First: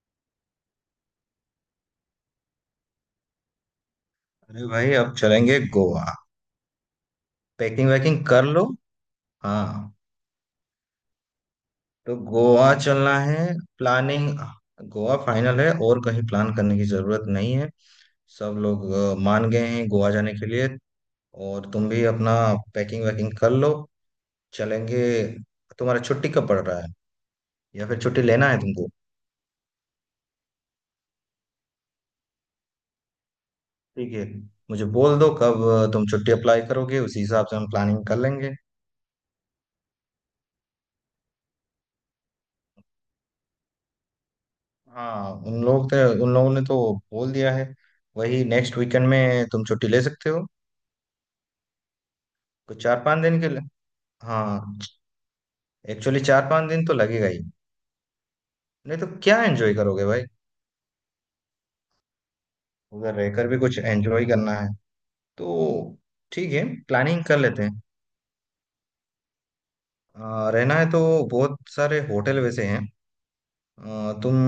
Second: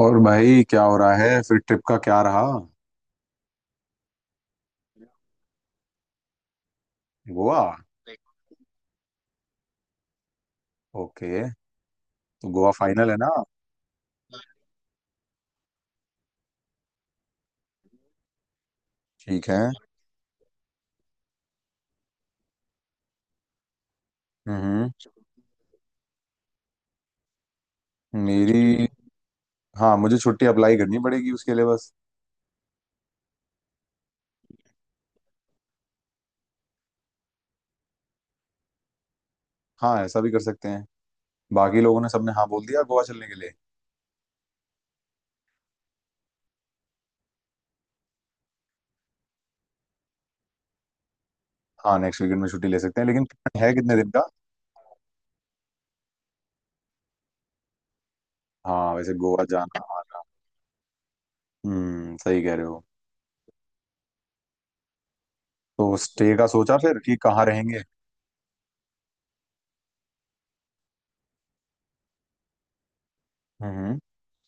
और भाई क्या हो रहा है? फिर ट्रिप का क्या रहा? अरे भाई, अब चलेंगे गोवा। गोवा? पैकिंग वैकिंग कर लो। हाँ, ओके। तो तो गोवा गोवा फाइनल चलना है ना? है। प्लानिंग। गोवा फाइनल है और कहीं प्लान करने की जरूरत नहीं है। सब लोग ठीक मान है। गए हैं गोवा जाने के लिए। और तुम भी अपना पैकिंग वैकिंग कर लो। हम्म। चलेंगे। तुम्हारा छुट्टी कब पड़ रहा है, या फिर छुट्टी लेना है मेरी... तुमको? हाँ, मुझे छुट्टी अप्लाई करनी पड़ेगी उसके लिए बस। ठीक है, मुझे बोल दो कब तुम छुट्टी अप्लाई करोगे, उसी हिसाब से हम प्लानिंग कर लेंगे। हाँ, ऐसा भी कर सकते हैं। बाकी लोगों ने सबने हाँ बोल दिया गोवा चलने के लिए। हाँ, उन लोगों ने तो बोल दिया है। वही नेक्स्ट वीकेंड में तुम छुट्टी ले सकते हो। हाँ, नेक्स्ट वीकेंड में छुट्टी ले कुछ सकते चार हैं, पांच लेकिन दिन के लिए। plan है कितने दिन का? हाँ, एक्चुअली चार पांच दिन तो लगेगा ही। हाँ, नहीं तो वैसे क्या गोवा एंजॉय जाना करोगे आना। भाई? हम्म, सही कह रहे हो। उधर रहकर भी कुछ एंजॉय करना है तो तो। स्टे का ठीक है, सोचा फिर कि प्लानिंग कर कहाँ लेते हैं। रहेंगे? रहना है तो बहुत सारे होटल वैसे हैं। हम्म। तुम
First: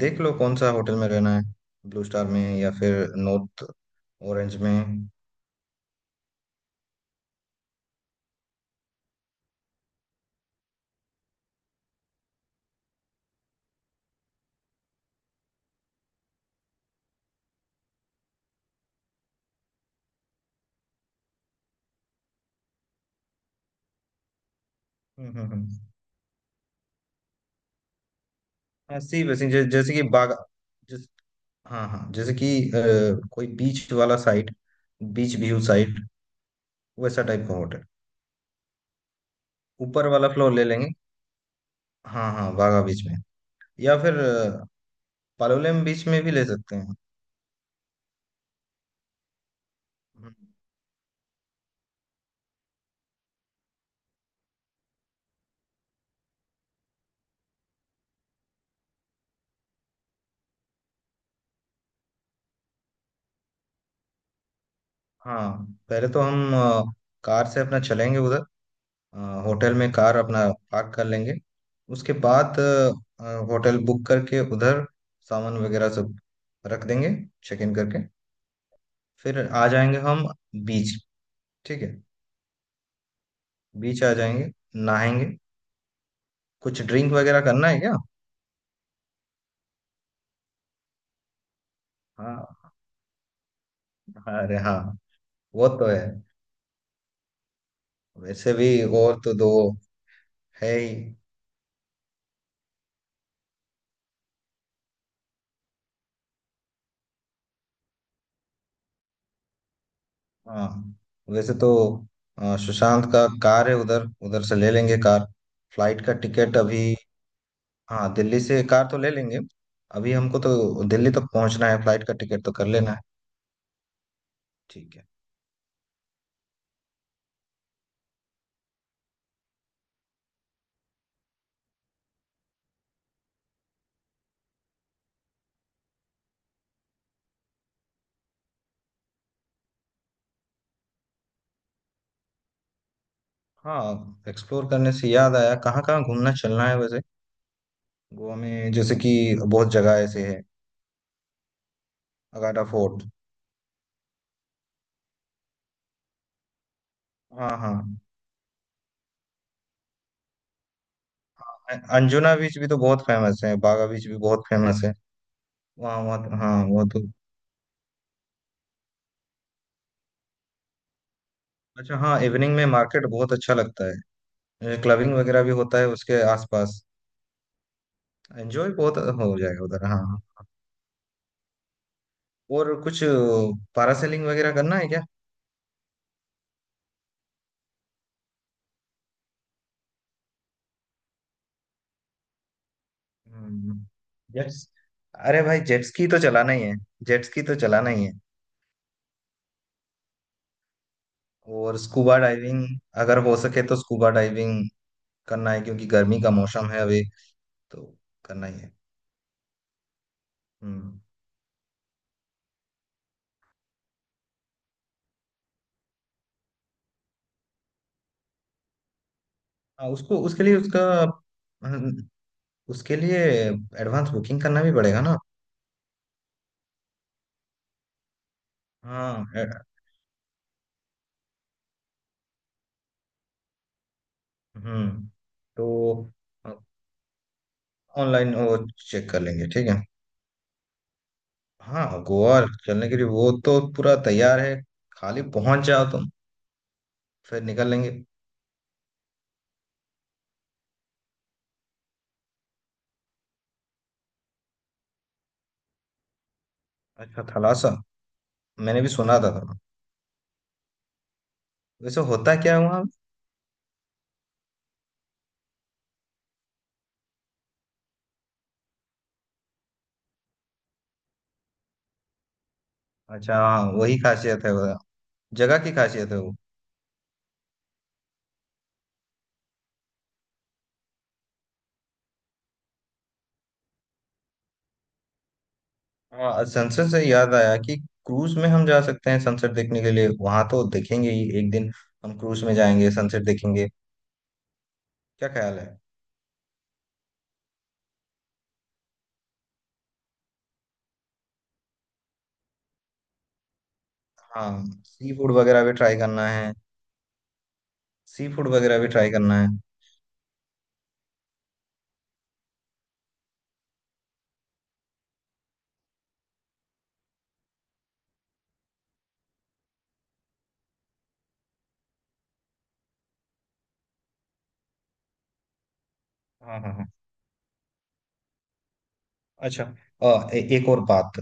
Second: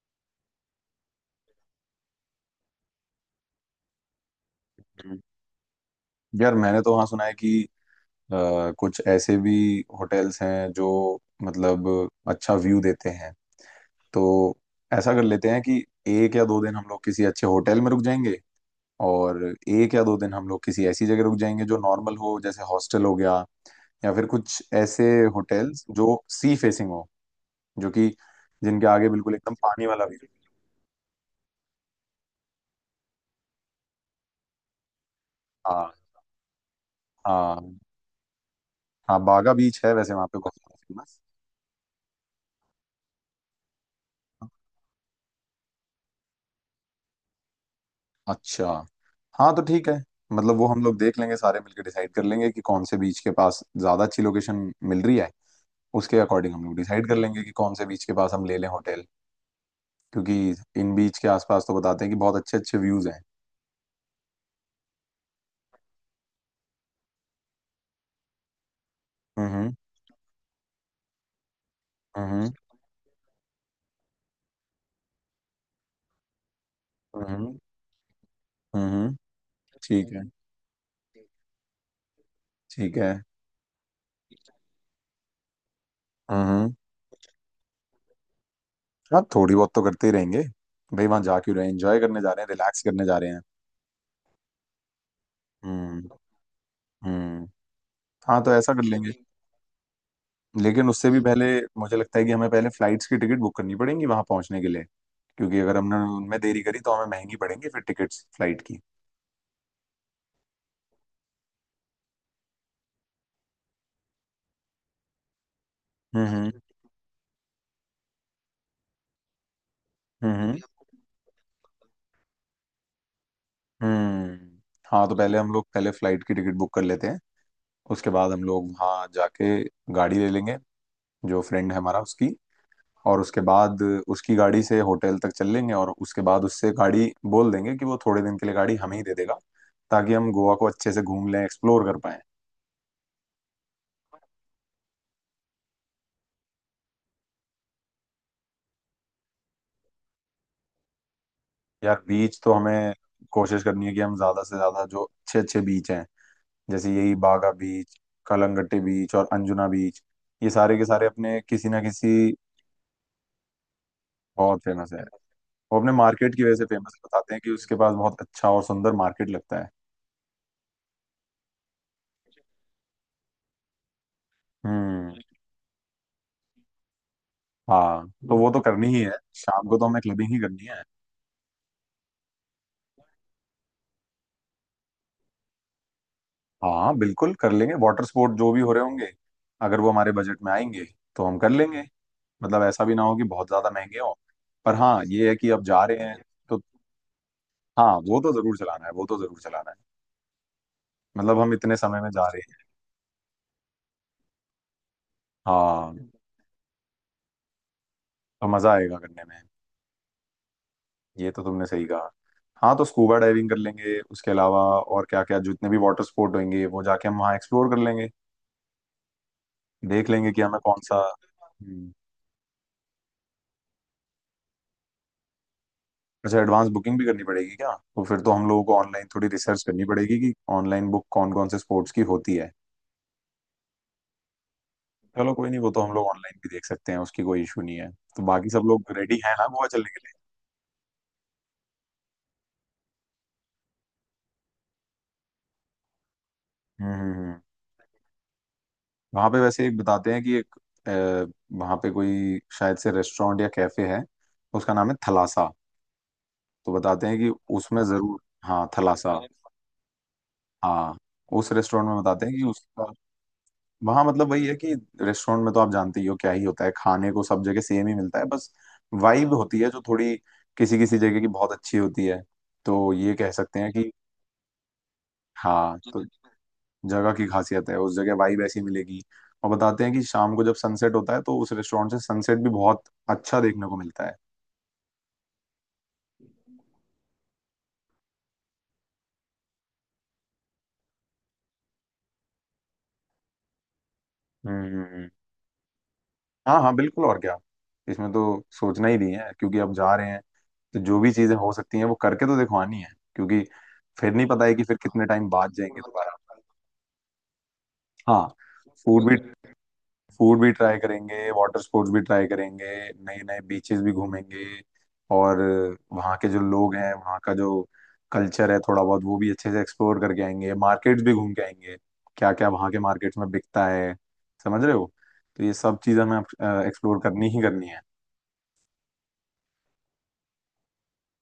देख लो कौन सा होटल में रहना है। ब्लू स्टार में या फिर नॉर्थ ऑरेंज में। हम्म। यार, मैंने तो वहाँ सुना है कि कुछ ऐसे भी होटल्स हैं जो मतलब अच्छा व्यू देते हैं। तो ऐसा कर लेते हैं कि एक या दो दिन हम लोग किसी अच्छे होटल में रुक जाएंगे, और एक या दो दिन हम लोग किसी ऐसी जगह रुक जाएंगे जो नॉर्मल हो, जैसे हॉस्टल हो गया, या फिर कुछ ऐसे हम्म हम्म हम्म। होटल्स जो सी फेसिंग हो, जो कि जिनके हाँ, आगे सी बिल्कुल वैसे एकदम पानी जैसे कि वाला व्यू। बागा। हाँ हाँ, जैसे कि कोई बीच वाला साइड, बीच व्यू हाँ साइड, वैसा टाइप का हाँ। होटल। हाँ, बागा बीच है ऊपर वैसे, वहाँ वाला पे फ्लोर ले बहुत लेंगे। फेमस। हाँ हाँ, बागा बीच में या फिर पालोलेम बीच में भी ले सकते हैं। अच्छा। हाँ तो ठीक है। हम्म। मतलब वो हम लोग देख लेंगे, सारे मिलकर डिसाइड कर लेंगे कि कौन से बीच के पास ज्यादा अच्छी लोकेशन मिल रही है। उसके अकॉर्डिंग हम लोग डिसाइड कर लेंगे कि कौन से बीच के पास हम ले लें होटल, क्योंकि इन बीच के आसपास तो बताते हैं कि बहुत अच्छे अच्छे व्यूज हैं। हाँ, पहले तो हम कार से अपना चलेंगे उधर। अ, हम्म। होटल में कार अपना पार्क कर लेंगे। उसके हम्म। बाद होटल बुक करके उधर सामान वगैरह सब रख देंगे। हम्म। चेक इन करके हम्म। फिर आ जाएंगे ठीक है। हम बीच। ठीक है। ठीक है। बीच आ जाएंगे, नहाएंगे। हम्म। हम्म। कुछ ड्रिंक वगैरह करना है क्या? हाँ, थोड़ी बहुत तो करते ही रहेंगे। भाई, वहां जा क्यों रहे हैं? एंजॉय करने जा रहे हैं, हाँ, रिलैक्स करने जा रहे हैं। अरे हाँ, वो तो है हम्म। हम्म। हाँ, वैसे तो भी। ऐसा कर लेंगे। और तो दो है लेकिन ही। उससे भी पहले मुझे लगता है कि हमें पहले फ्लाइट्स की टिकट बुक करनी पड़ेंगी वहां पहुंचने के लिए, क्योंकि अगर हमने उनमें देरी करी तो हमें महंगी पड़ेंगी फिर टिकट्स फ्लाइट की। हाँ, वैसे तो सुशांत का कार है उधर, उधर से ले लेंगे कार। फ्लाइट का हम्म। हम्म। टिकट अभी। हाँ, दिल्ली से कार तो ले लेंगे। अभी हमको हम्म। तो दिल्ली तक पहुंचना है, फ्लाइट का टिकट तो कर लेना है। हम्म। ठीक है। हाँ, तो पहले हम लोग पहले फ्लाइट की टिकट बुक कर लेते हैं, उसके बाद हम लोग वहाँ जाके गाड़ी ले लेंगे, जो फ्रेंड है हमारा उसकी। और उसके बाद उसकी गाड़ी से होटल तक चल लेंगे, और उसके बाद उससे गाड़ी बोल देंगे कि वो थोड़े दिन के लिए गाड़ी हमें ही दे देगा, ताकि हम गोवा को अच्छे से घूम लें, एक्सप्लोर कर पाए। हाँ, एक्सप्लोर करने से याद आया, कहाँ कहाँ घूमना चलना है वैसे गोवा में? जैसे कि बहुत जगह ऐसे है। यार, बीच तो अगाटा हमें फोर्ट। कोशिश करनी है कि हम ज्यादा से ज्यादा जो अच्छे अच्छे बीच हैं, जैसे यही बागा हाँ हाँ। बीच, कलंगट्टे बीच और अंजुना बीच, ये सारे के सारे अपने किसी ना किसी अंजुना बीच भी तो बहुत फेमस है, बागा बीच भी बहुत बहुत फेमस फेमस है। है वो अपने वहाँ मार्केट वहाँ, की वजह हाँ से वो फेमस, तो। बताते हैं कि उसके पास बहुत अच्छा और सुंदर मार्केट लगता है। अच्छा हाँ, इवनिंग में मार्केट बहुत अच्छा लगता है। क्लबिंग हम्म। वगैरह भी होता है उसके आसपास। हाँ, तो वो तो एंजॉय करनी बहुत ही है, हो जाएगा शाम को उधर। तो हाँ हमें क्लबिंग ही हाँ। करनी है। और कुछ पैरासेलिंग वगैरह करना है क्या? हाँ, बिल्कुल कर लेंगे, वाटर स्पोर्ट जो भी हो रहे होंगे अगर वो हमारे बजट में आएंगे तो हम कर लेंगे। मतलब ऐसा भी ना हो कि बहुत ज्यादा हम्म। महंगे हो। जेट्स पर हाँ, ये है अरे कि भाई, अब जा जेट रहे स्की हैं तो चलाना तो। ही है। जेट स्की तो चलाना हाँ, ही है। वो तो जरूर चलाना है, वो तो जरूर चलाना है। मतलब हम इतने और समय में स्कूबा जा रहे हैं। डाइविंग, अगर हो सके तो स्कूबा डाइविंग करना है, क्योंकि हाँ, गर्मी का मौसम है अभी। तो करना तो ही मजा है। आएगा करने में। हम्म। ये तो तुमने सही कहा। हाँ, तो स्कूबा डाइविंग कर लेंगे, उसके अलावा और क्या क्या जितने भी वाटर स्पोर्ट होंगे वो जाके हम वहाँ एक्सप्लोर कर लेंगे। हाँ देख उसको लेंगे कि उसके लिए हमें कौन उसका सा। हम्म। हम्म। उसके लिए एडवांस बुकिंग करना भी पड़ेगा ना। अच्छा, एडवांस बुकिंग भी करनी पड़ेगी क्या? तो फिर तो हम लोगों को ऑनलाइन हाँ थोड़ी ए- रिसर्च करनी पड़ेगी कि ऑनलाइन बुक कौन कौन से स्पोर्ट्स की होती है। हम्म। चलो, कोई नहीं, तो वो तो हम लोग ऑनलाइन भी देख सकते हैं, उसकी कोई इशू नहीं है। तो ऑनलाइन बाकी वो सब लोग चेक रेडी कर हैं ना लेंगे, गोवा ठीक है। चलने के लिए? हाँ, गोवा चलने के लिए वो तो पूरा तैयार है। खाली पहुंच जाओ तुम, हम्म। हम्म। हम्म। फिर निकल लेंगे। वहां पे वैसे एक बताते हैं कि एक अ, वहां पे कोई शायद से रेस्टोरेंट या कैफे है, उसका नाम है थलासा। तो बताते हैं अच्छा, कि थलासा उसमें जरूर... हाँ, मैंने भी थलासा सुना मैंने... था थोड़ा। हाँ, उस रेस्टोरेंट में वैसे बताते हैं होता कि क्या है वहाँ? उसका... वहाँ मतलब वही है कि रेस्टोरेंट में तो आप जानते ही हो क्या ही होता है, खाने को सब जगह सेम ही मिलता है, बस वाइब होती है जो थोड़ी किसी किसी जगह की बहुत अच्छी होती है, तो ये कह अच्छा सकते हाँ, हैं कि... वही खासियत है वो, जगह की हाँ, तो खासियत है वो। जगह की खासियत है, उस जगह वाइब ऐसी मिलेगी। और बताते हैं कि शाम को जब सनसेट होता है तो उस रेस्टोरेंट से सनसेट भी बहुत अच्छा देखने को मिलता है। हाँ, सनसेट से याद आया कि क्रूज में हम जा सकते हैं सनसेट देखने के लिए, वहां तो देखेंगे ही एक दिन। हम क्रूज में जाएंगे, सनसेट देखेंगे। हम्म। क्या ख्याल है? हाँ हाँ, बिल्कुल और क्या। इसमें तो सोचना ही नहीं है, क्योंकि अब जा रहे हैं, तो जो भी चीजें हो सकती हैं वो करके तो दिखवानी है, क्योंकि फिर नहीं पता हाँ, है कि फिर कितने सी टाइम फूड बाद वगैरह भी जाएंगे ट्राई दोबारा। करना है। हाँ। सी फूड वगैरह भी फूड ट्राई भी, करना है। फूड भी ट्राई करेंगे, वाटर स्पोर्ट्स भी ट्राई करेंगे, नए नए बीचेस भी घूमेंगे। और वहाँ के जो लोग हैं, वहाँ का जो कल्चर है, थोड़ा बहुत वो भी अच्छे से एक्सप्लोर करके आएंगे, मार्केट्स भी घूम के आएंगे। क्या क्या वहाँ के मार्केट्स में बिकता है, समझ रहे हो? तो ये सब चीज़ हमें हाँ हाँ हाँ। एक्सप्लोर करनी ही करनी है। अच्छा, एक और बात।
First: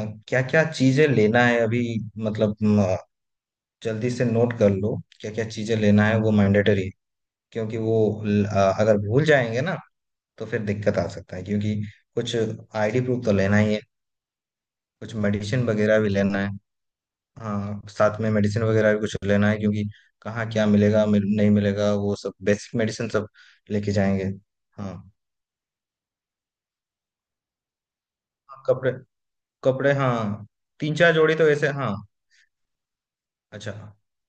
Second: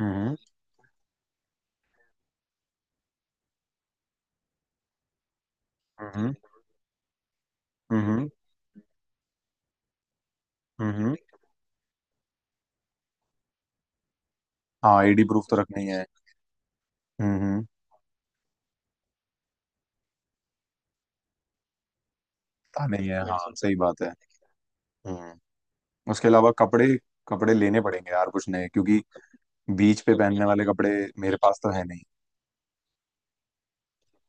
हम्म। क्या क्या चीजें लेना है अभी? मतलब जल्दी से नोट कर लो, क्या क्या चीजें लेना है वो हम्म। मैंडेटरी है। क्योंकि वो हम्म। अगर भूल जाएंगे ना, तो फिर दिक्कत आ हम्म। सकता है। क्योंकि कुछ आईडी प्रूफ तो लेना ही है। हाँ, कुछ आईडी प्रूफ तो मेडिसिन रखनी वगैरह है। भी लेना है। हम्म। हाँ, साथ में मेडिसिन वगैरह भी कुछ लेना है, क्योंकि कहाँ क्या मिलेगा नहीं मिलेगा, वो सब बेसिक पता नहीं मेडिसिन है, सब हाँ सही लेके बात है। जाएंगे। हाँ। हम्म। उसके अलावा कपड़े... कपड़े लेने पड़ेंगे यार कुछ हाँ, नए, कपड़े, क्योंकि कपड़े, बीच पे तो पहनने हाँ। वाले कपड़े तीन चार जोड़ी मेरे तो पास ऐसे तो है हाँ। नहीं। अच्छा।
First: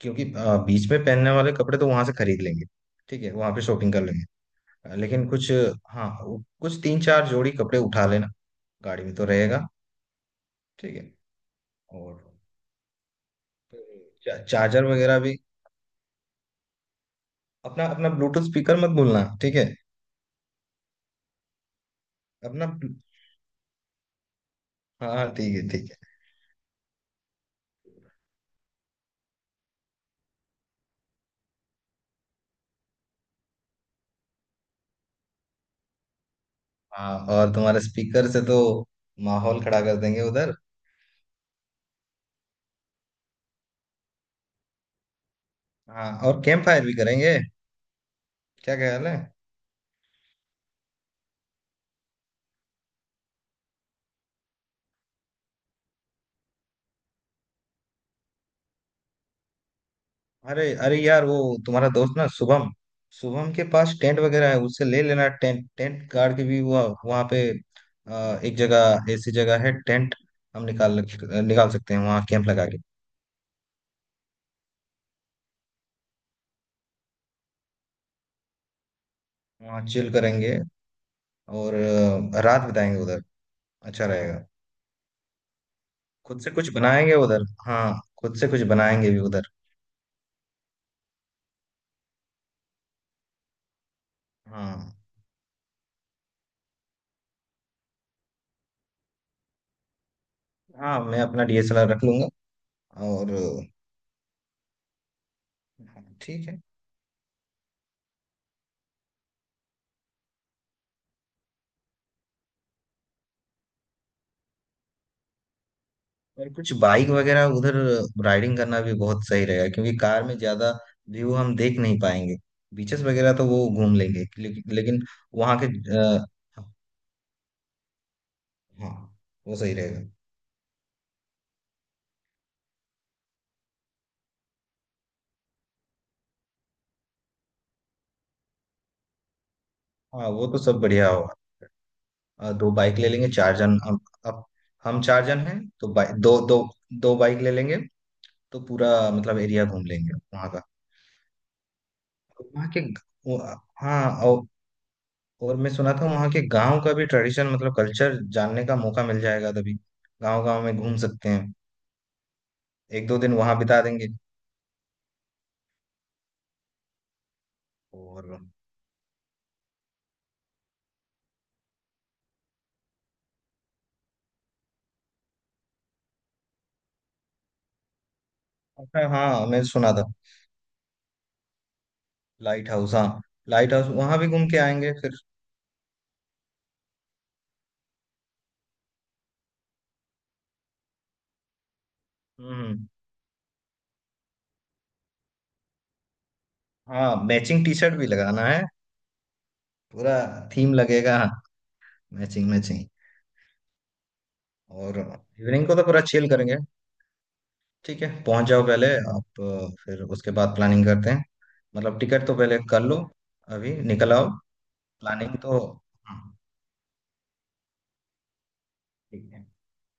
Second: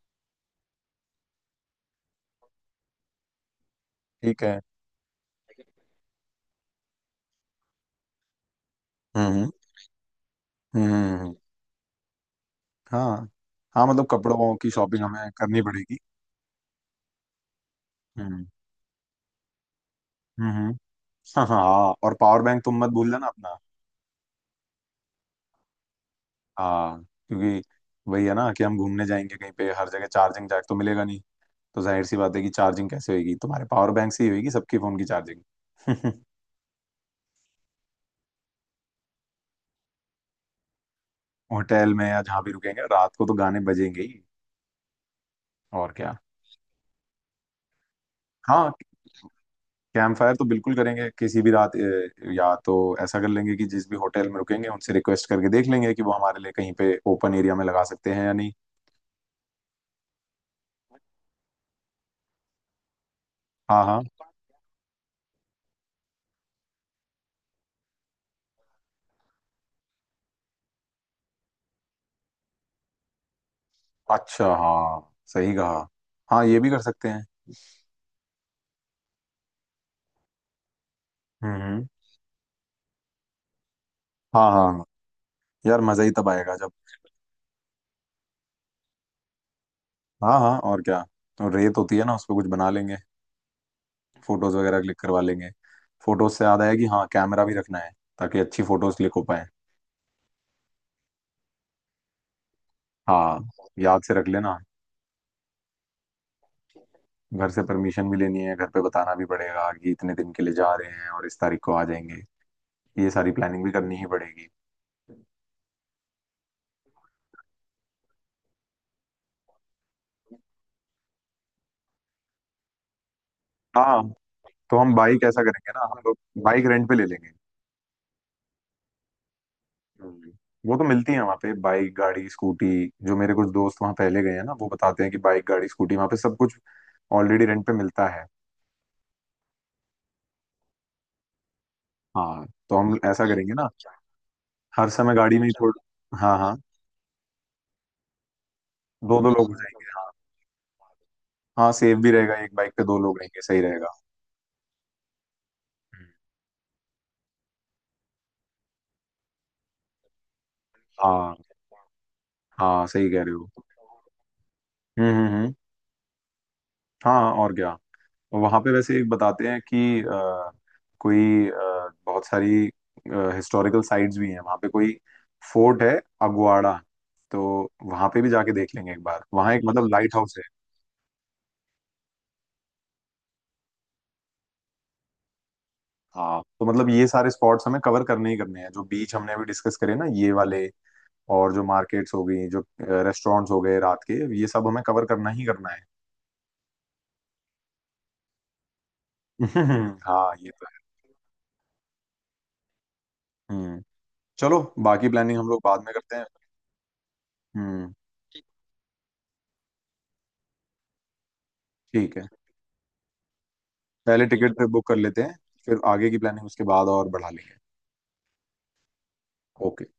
क्योंकि बीच में पहनने वाले कपड़े तो वहां से खरीद लेंगे। ठीक है, वहां पे शॉपिंग कर लेंगे। ठीक है। लेकिन कुछ, हाँ, कुछ तीन चार जोड़ी कपड़े उठा लेना, गाड़ी में तो हम्म। रहेगा। ठीक है। हम्म। और हाँ। हाँ, मतलब कपड़ों की चार्जर शॉपिंग वगैरह हमें भी, करनी पड़ेगी। अपना अपना ब्लूटूथ हम्म। स्पीकर मत भूलना, ठीक है। हम्म। हाँ हाँ हाँ, और पावर बैंक अपना, तुम मत भूल जाना अपना। हाँ ठीक है ठीक है। हाँ। क्योंकि वही है ना कि हम घूमने जाएंगे कहीं पे, हर जगह चार्जिंग जैक तो मिलेगा नहीं, तो जाहिर सी बात है कि चार्जिंग कैसे होगी? तुम्हारे पावर बैंक से ही होगी सबके फोन की चार्जिंग। हाँ, और तुम्हारे स्पीकर से तो माहौल खड़ा कर देंगे उधर। होटल में या जहाँ भी रुकेंगे रात को तो गाने बजेंगे ही। और हाँ, क्या। और कैंप फायर भी करेंगे। हाँ। क्या ख्याल है? कैंप फायर तो बिल्कुल करेंगे किसी भी रात, या तो ऐसा कर लेंगे कि जिस भी होटल में रुकेंगे उनसे रिक्वेस्ट करके देख लेंगे कि वो हमारे लिए कहीं पे ओपन एरिया में लगा सकते हैं या नहीं। अरे अरे यार, वो तुम्हारा दोस्त ना शुभम, शुभम के हाँ पास हाँ। टेंट वगैरह है, उससे ले लेना। टेंट टेंट गाड़ के भी हुआ वहाँ पे। एक जगह, ऐसी जगह है टेंट हम निकाल निकाल सकते हैं, वहाँ कैंप लगा के। अच्छा, हाँ सही कहा। हाँ, ये भी कर सकते हैं। वहाँ चिल करेंगे हम्म। और हम्म। रात बिताएंगे उधर। अच्छा रहेगा। हाँ हाँ हाँ। यार, मजा ही तब खुद से आएगा कुछ जब... बनाएंगे उधर, हाँ खुद से कुछ बनाएंगे भी उधर। हाँ हाँ, और क्या। तो रेत होती है ना उस पर कुछ बना लेंगे, फोटोज वगैरह हाँ। क्लिक करवा लेंगे। फोटोज से याद आया कि हाँ, कैमरा भी रखना है, ताकि अच्छी फोटोज क्लिक हो पाए। हाँ, मैं अपना डीएसएलआर रख लूंगा। और हाँ, याद से रख लेना। हाँ, ठीक है। घर से परमिशन भी लेनी है, घर पे बताना भी पड़ेगा कि इतने दिन के लिए जा रहे हैं और इस तारीख को आ जाएंगे। ये सारी प्लानिंग भी करनी ही पड़ेगी। और कुछ बाइक वगैरह उधर राइडिंग करना भी बहुत सही रहेगा, क्योंकि कार में ज्यादा व्यू हम देख नहीं पाएंगे। बीचेस वगैरह तो वो घूम हाँ, लेंगे तो हम लेकिन बाइक ऐसा वहाँ के करेंगे ना, हम लोग अ, बाइक रेंट पे ले लेंगे। हाँ, वो सही रहेगा। हम्म। वो तो मिलती है वहाँ पे बाइक गाड़ी स्कूटी, जो मेरे कुछ दोस्त वहाँ पहले गए हैं ना वो बताते हैं कि बाइक गाड़ी स्कूटी वहाँ पे सब कुछ ऑलरेडी रेंट पे मिलता है। हाँ, वो तो सब बढ़िया होगा। हाँ, दो तो हम बाइक ले ऐसा लेंगे, करेंगे चार ना, जन हम। अब हर हम समय चार गाड़ी जन में ही हैं तो बाइक थोड़ा। हाँ दो हाँ। दो, दो बाइक ले लेंगे, तो पूरा दो दो मतलब लोग हो एरिया घूम जाएंगे, हाँ। लेंगे वहाँ का। हाँ, सेफ भी रहेगा, एक वहाँ बाइक के पे दो लोग रहेंगे, वो- सही रहेगा। हाँ, और मैं सुना था वहाँ के गांव का भी ट्रेडिशन, मतलब कल्चर जानने का मौका मिल जाएगा तभी। गांव गांव में घूम सकते हाँ, हैं, हाँ एक सही दो कह दिन रहे वहां हो। बिता देंगे। हम्म। हम्म। हम्म। हाँ, और क्या। और वहां पे वैसे एक बताते हैं कि कोई बहुत सारी हिस्टोरिकल साइट्स भी हैं वहां पे, कोई फोर्ट है अगवाड़ा, तो वहां पे भी जाके देख लेंगे एक अच्छा बार, हाँ, वहां एक मैं मतलब सुना था, लाइट हाउस है। लाइट हाउस, हाँ लाइट हाउस वहां भी घूम के आएंगे फिर। हाँ, तो मतलब ये सारे स्पॉट्स हमें कवर करने ही करने हैं, जो बीच हमने अभी डिस्कस करे ना ये वाले, और जो मार्केट्स हो गई, हम्म जो हम्म। रेस्टोरेंट्स हो गए रात के, ये सब हमें कवर करना ही करना है। हाँ, मैचिंग टी शर्ट भी लगाना है, पूरा हाँ, ये तो थीम है। लगेगा, मैचिंग मैचिंग। हम्म। चलो, और बाकी प्लानिंग हम लोग इवनिंग को तो बाद में पूरा करते हैं। चिल करेंगे। हम्म। ठीक है, पहुंच जाओ पहले आप, फिर उसके बाद प्लानिंग करते हैं। मतलब ठीक है, टिकट तो पहले कर लो, अभी निकल पहले आओ। टिकट बुक कर लेते हैं, प्लानिंग तो, फिर आगे की हाँ प्लानिंग उसके बाद और बढ़ा लेंगे। ठीक है। ओके।